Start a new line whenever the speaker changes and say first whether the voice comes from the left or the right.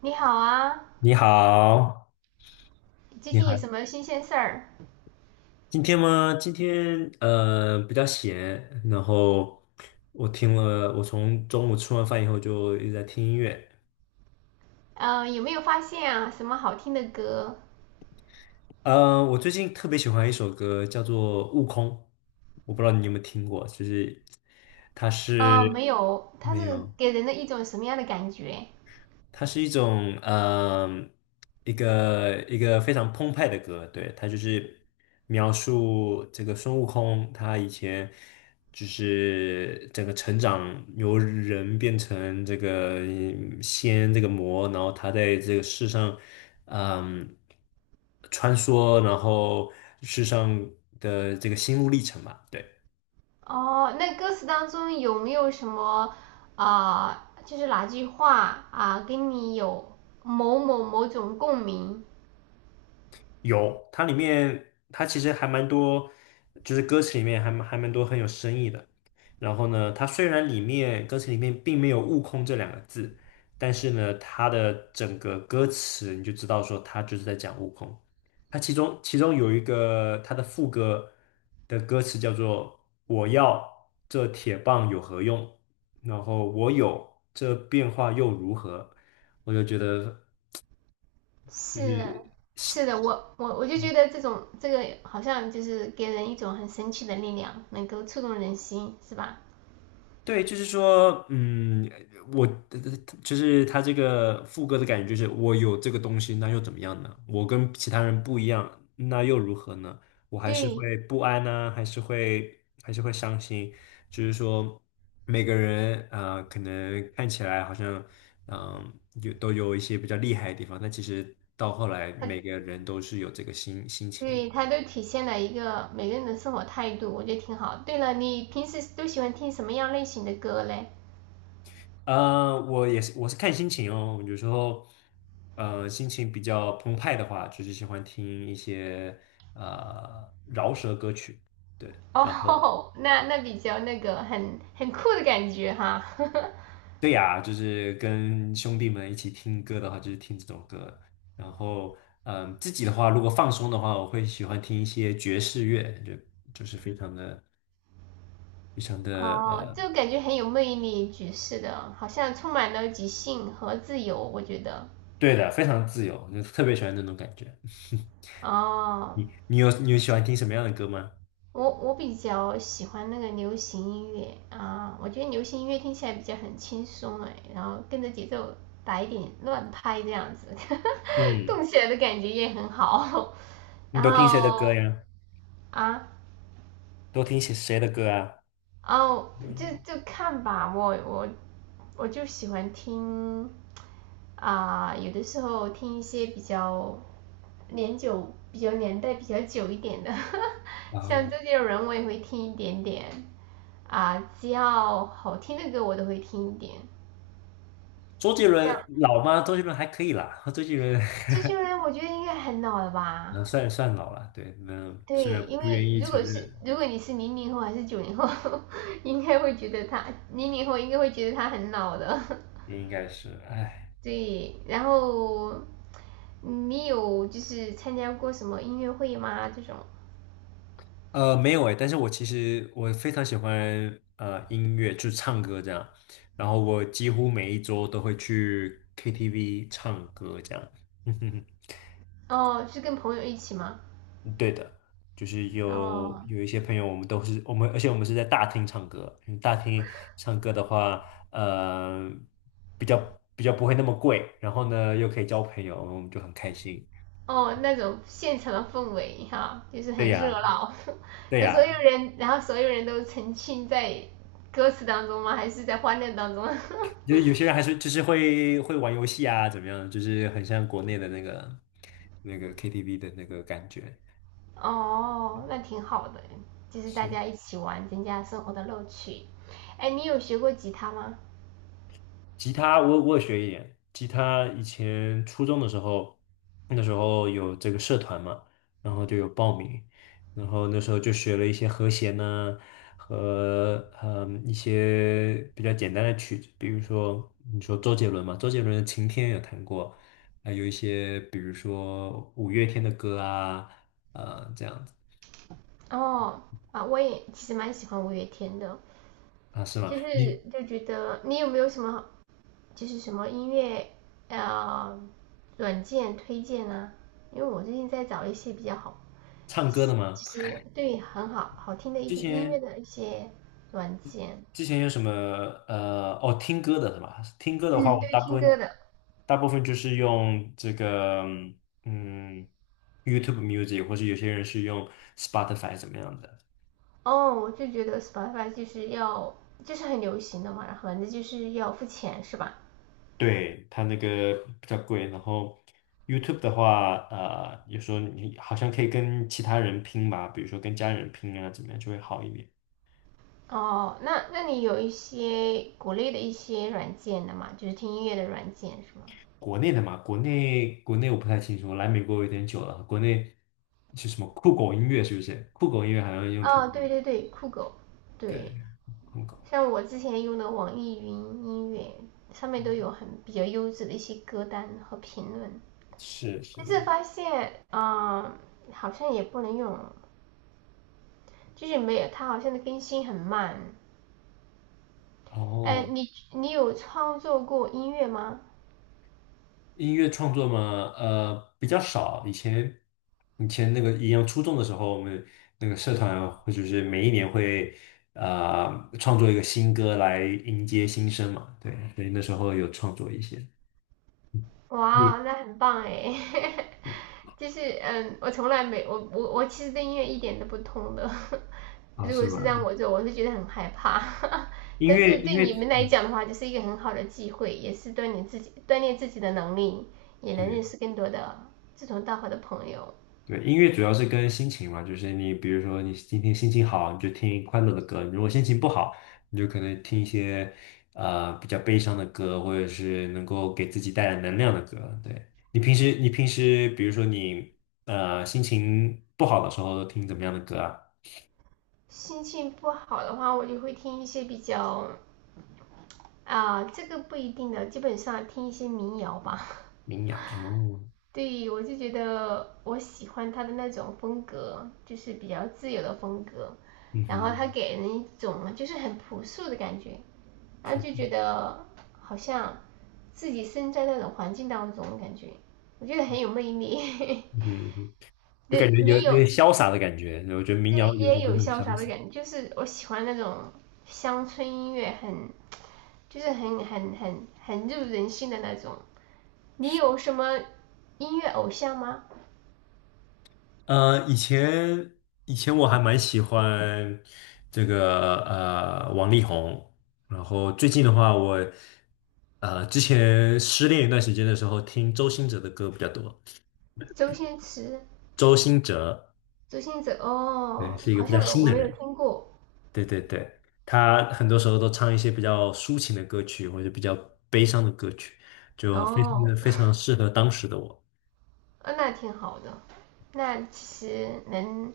right: 你好啊，
left: 你好，
right: 最
left: 你
right: 近
left: 好，
right: 有什么新鲜事儿？
left: 今天吗？今天比较闲，然后我听了，我从中午吃完饭以后就一直在听音乐。
right: 嗯，有没有发现啊，什么好听的歌？
left: 我最近特别喜欢一首歌，叫做《悟空》，我不知道你有没有听过，就是它是
right: 嗯，没有，它
left: 没
right: 是
left: 有，
right: 给人的一种什么样的感觉？
left: 它是一种一个非常澎湃的歌，对，它就是描述这个孙悟空他以前就是整个成长由人变成这个仙这个魔，然后他在这个世上嗯穿梭，然后世上的这个心路历程吧，对。
right: 哦，那歌词当中有没有什么啊、就是哪句话啊，跟你有某种共鸣？
left: 有，它里面它其实还蛮多，就是歌词里面还蛮多很有深意的。然后呢，它虽然里面歌词里面并没有"悟空"这两个字，但是呢，它的整个歌词你就知道说它就是在讲悟空。它其中有一个它的副歌的歌词叫做"我要这铁棒有何用"，然后我有这变化又如何？我就觉得。就
right: 是
left: 是。
right: 是的，我就觉得这种这个好像就是给人一种很神奇的力量，能够触动人心，是吧？
left: 对，就是说，嗯，我呃就是他这个副歌的感觉，就是我有这个东西，那又怎么样呢？我跟其他人不一样，那又如何呢？我还是
right: 对，
left: 会不安呢、还是会伤心。就是说，每个人啊，可能看起来好像嗯、都有一些比较厉害的地方，但其实到后来，
right: 它。
left: 每个人都是有这个心情。
right: 对，它都体现了一个每个人的生活态度，我觉得挺好。对了，你平时都喜欢听什么样类型的歌嘞？
left: 我也是，我是看心情哦。有时候，心情比较澎湃的话，就是喜欢听一些饶舌歌曲。对，然后
right: 哦，那比较那个很酷的感觉哈。
left: 对呀，就是跟兄弟们一起听歌的话，就是听这种歌。然后，自己的话，如果放松的话，我会喜欢听一些爵士乐，就是非常的、非常的
right: 哦，就感觉很有魅力，爵士的，好像充满了即兴和自由，我觉得。
left: 对的，非常自由，就特别喜欢那种感觉。
right: 哦，
left: 你有喜欢听什么样的歌吗？
right: 我比较喜欢那个流行音乐啊，我觉得流行音乐听起来比较很轻松哎，然后跟着节奏打一点乱拍这样子，
left: 嗯。
right: 动起来的感觉也很好。
left: 你
right: 然
left: 都听谁的
right: 后
left: 歌呀？
right: 啊，
left: 都听谁的歌啊？
right: 哦，就
left: 嗯，
right: 就看吧，我就喜欢听啊、有的时候听一些比较比较年代比较久一点的，
left: 啊，
right: 像周杰伦我也会听一点点。啊、只要好听的歌我都会听一点。
left: 周杰
right: 这样，
left: 伦老吗？周杰伦还可以啦，周杰伦
right: 这些人我觉得应该很老了 吧？
left: 那算老了，对，那虽
right: 对，
left: 然
right: 因为
left: 不愿意
right: 如
left: 承
right: 果是
left: 认，
right: 如果你是零零后还是九零后，应该会觉得他零零后应该会觉得他很老的。
left: 也应该是，哎，
right: 对，然后你有就是参加过什么音乐会吗？这种？
left: 没有哎，但是我其实我非常喜欢音乐，就是唱歌这样，然后我几乎每一周都会去 KTV 唱歌这样，
right: 哦，是跟朋友一起吗？
left: 嗯对的，就是有
right: 哦，
left: 一些朋友，我们都是我们，而且我们是在大厅唱歌。因为大厅唱歌的话，呃，比较比较不会那么贵，然后呢又可以交朋友，我们就很开心。
right: 哦，那种现场的氛围哈，就是
left: 对
right: 很热
left: 呀，
right: 闹，
left: 对
right: 那所
left: 呀，
right: 有人，然后所有人都沉浸在歌词当中吗？还是在欢乐当中？
left: 就是有些人还是就是会玩游戏啊，怎么样？就是很像国内的那个 KTV 的那个感觉。
right: 哦，那挺好的，就是大
left: 是。
right: 家一起玩，增加生活的乐趣。哎，你有学过吉他吗？
left: 吉他我也学一点，吉他以前初中的时候，那时候有这个社团嘛，然后就有报名，然后那时候就学了一些和弦呢、和一些比较简单的曲子，比如说你说周杰伦嘛，周杰伦的《晴天》有弹过，还有一些比如说五月天的歌啊，这样子
right: 哦，啊，我也其实蛮喜欢五月天的，
left: 啊，是吗？
right: 就
left: 你
right: 是就觉得你有没有什么就是什么音乐呃软件推荐啊？因为我最近在找一些比较好
left: 唱歌的吗？
right: 其实对很好好听的一
left: 之
right: 些音乐
left: 前。
right: 的一些软件，
left: 之前有什么听歌的是吧？听歌的话，
right: 嗯，
left: 我
right: 对于
left: 大部
right: 听歌
left: 分
right: 的
left: 大部分就是用这个嗯 YouTube Music，或者有些人是用 Spotify 怎么样的？
right: 哦，我就觉得 Spotify 就是要就是很流行的嘛，然后反正就是要付钱是吧？
left: 对，它那个比较贵。然后 YouTube 的话，有时候你好像可以跟其他人拼吧，比如说跟家人拼啊，怎么样就会好一点。
right: 哦，那你有一些国内的一些软件的嘛，就是听音乐的软件是吗？
left: 国内的嘛，国内我不太清楚，来美国有点久了，国内是什么酷狗音乐是不是？酷狗音乐好像用挺
right: 哦，
left: 多
right: 对
left: 的。
right: 对对，酷狗，
left: 对。
right: 对，
left: 很高，
right: 像我之前用的网易云音乐上面都有很比较优质的一些歌单和评论，
left: 是是。
right: 但是发现，嗯、好像也不能用就是没有，它好像更新很慢。
left: 然
right: 哎，
left: 后
right: 你有创作过音乐吗？
left: 音乐创作嘛，比较少。以前那个一样初中的时候，我们那个社团或者是每一年会创作一个新歌来迎接新生嘛，对，所以那时候有创作一些。嗯你
right: 哇，那很棒哎！就是嗯，我从来没我我我其实对音乐一点都不通的。
left: 啊，
right: 如
left: 是
right: 果是让
left: 吗？
right: 我做，我是觉得很害怕。
left: 音
right: 但
left: 乐
right: 是
left: 音
right: 对
left: 乐，
right: 你们来
left: 嗯，
right: 讲的话，就是一个很好的机会，也是锻炼自己的能力，也能
left: 对。
right: 认识更多的志同道合的朋友。
left: 对，音乐主要是跟心情嘛，就是你比如说你今天心情好，你就听快乐的歌；如果心情不好，你就可能听一些比较悲伤的歌，或者是能够给自己带来能量的歌。对，你平时比如说你心情不好的时候都听怎么样的歌啊？
right: 心情不好的话，我就会听一些比较啊，这个不一定的，基本上听一些民谣吧。
left: 民谣哦，
right: 对，我就觉得我喜欢他的那种风格，就是比较自由的风格，
left: 嗯
right: 然后他
left: 哼，
right: 给人一种就是很朴素的感觉，然后就觉得好像自己身在那种环境当中，感觉我觉得很有魅力。
left: 嗯哼，就感
right: 对，
left: 觉
right: 你
left: 有有
right: 有，
left: 点潇洒的感觉，我觉得民
right: 这
left: 谣有时候
right: 也
left: 都
right: 有
left: 很
right: 潇洒
left: 潇
right: 的
left: 洒。
right: 感觉，就是我喜欢那种乡村音乐很，就是很入人心的那种。你有什么音乐偶像吗？
left: 呃，以前以前我还蛮喜欢这个王力宏，然后最近的话我，之前失恋一段时间的时候，听周兴哲的歌比较多。
right: 周星驰、周星驰
left: 对，
right: 哦，
left: 是一个
right: 好
left: 比较
right: 像没
left: 新
right: 我
left: 的
right: 没有
left: 人。
right: 听过
left: 对对对，他很多时候都唱一些比较抒情的歌曲，或者比较悲伤的歌曲，就非常
right: 哦，
left: 非常适合当时的我。
right: 啊，那挺好的。那其实能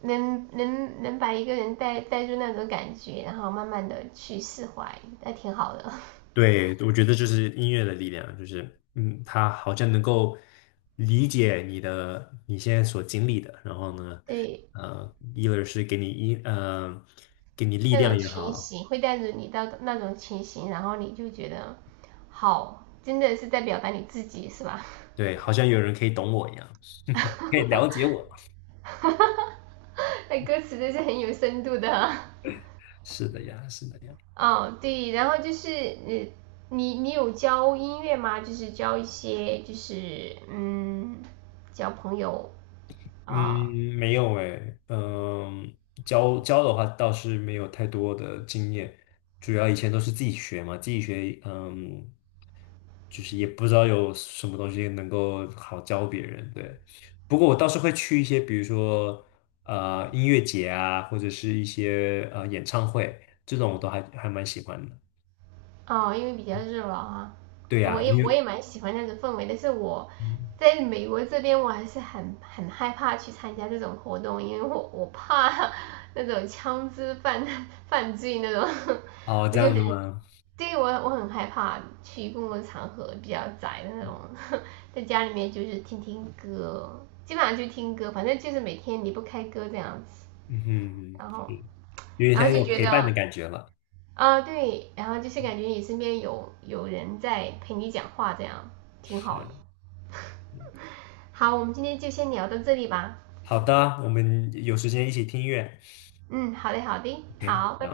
right: 把一个人带入那种感觉，然后慢慢的去释怀，那挺好的。
left: 对，我觉得就是音乐的力量，就是嗯，它好像能够理解你的你现在所经历的，然后呢，
right: 对，
left: 一个是给你给你力
right: 那
left: 量
right: 种
left: 也
right: 情
left: 好，
right: 形会带着你到那种情形，然后你就觉得好，真的是在表达你自己，是吧？
left: 对，好像有人可以懂我一样，可以了解 我，
right: 哈哈哈，那歌词都是很有深度的啊、
left: 是的呀，是的呀。
right: 哦，对，然后就是你有教音乐吗？就是教一些就是交朋友啊
left: 嗯，没有诶，嗯，教的话倒是没有太多的经验，主要以前都是自己学嘛，自己学，嗯，就是也不知道有什么东西能够好教别人，对。不过我倒是会去一些，比如说音乐节啊，或者是一些演唱会，这种我都还蛮喜欢的。
right: 哦，因为比较热闹啊，
left: 对
right: 我
left: 呀，
right: 也
left: 你有，
right: 我也蛮喜欢那种氛围，但是我
left: 嗯
right: 在美国这边我还是很害怕去参加这种活动，因为我怕那种枪支犯 犯罪那种，
left: 哦，
right: 我
left: 这
right: 就很
left: 样的吗？
right: 对我很害怕去公共场合比较宅的那种，在家里面就是听听歌，基本上就听歌，反正就是每天离不开歌这样子。
left: 嗯哼，嗯
right: 然后，
left: 是有点
right: 然后
left: 像
right: 就
left: 有
right: 觉
left: 陪伴的
right: 得
left: 感觉了。
right: 啊对，然后就是感觉你身边有人在陪你讲话，这样挺好
left: 是。
right: 的。好，我们今天就先聊到这里吧。
left: 好的，我们有时间一起听音乐。
right: 嗯，好嘞，好的，
left: OK
right: 好，拜。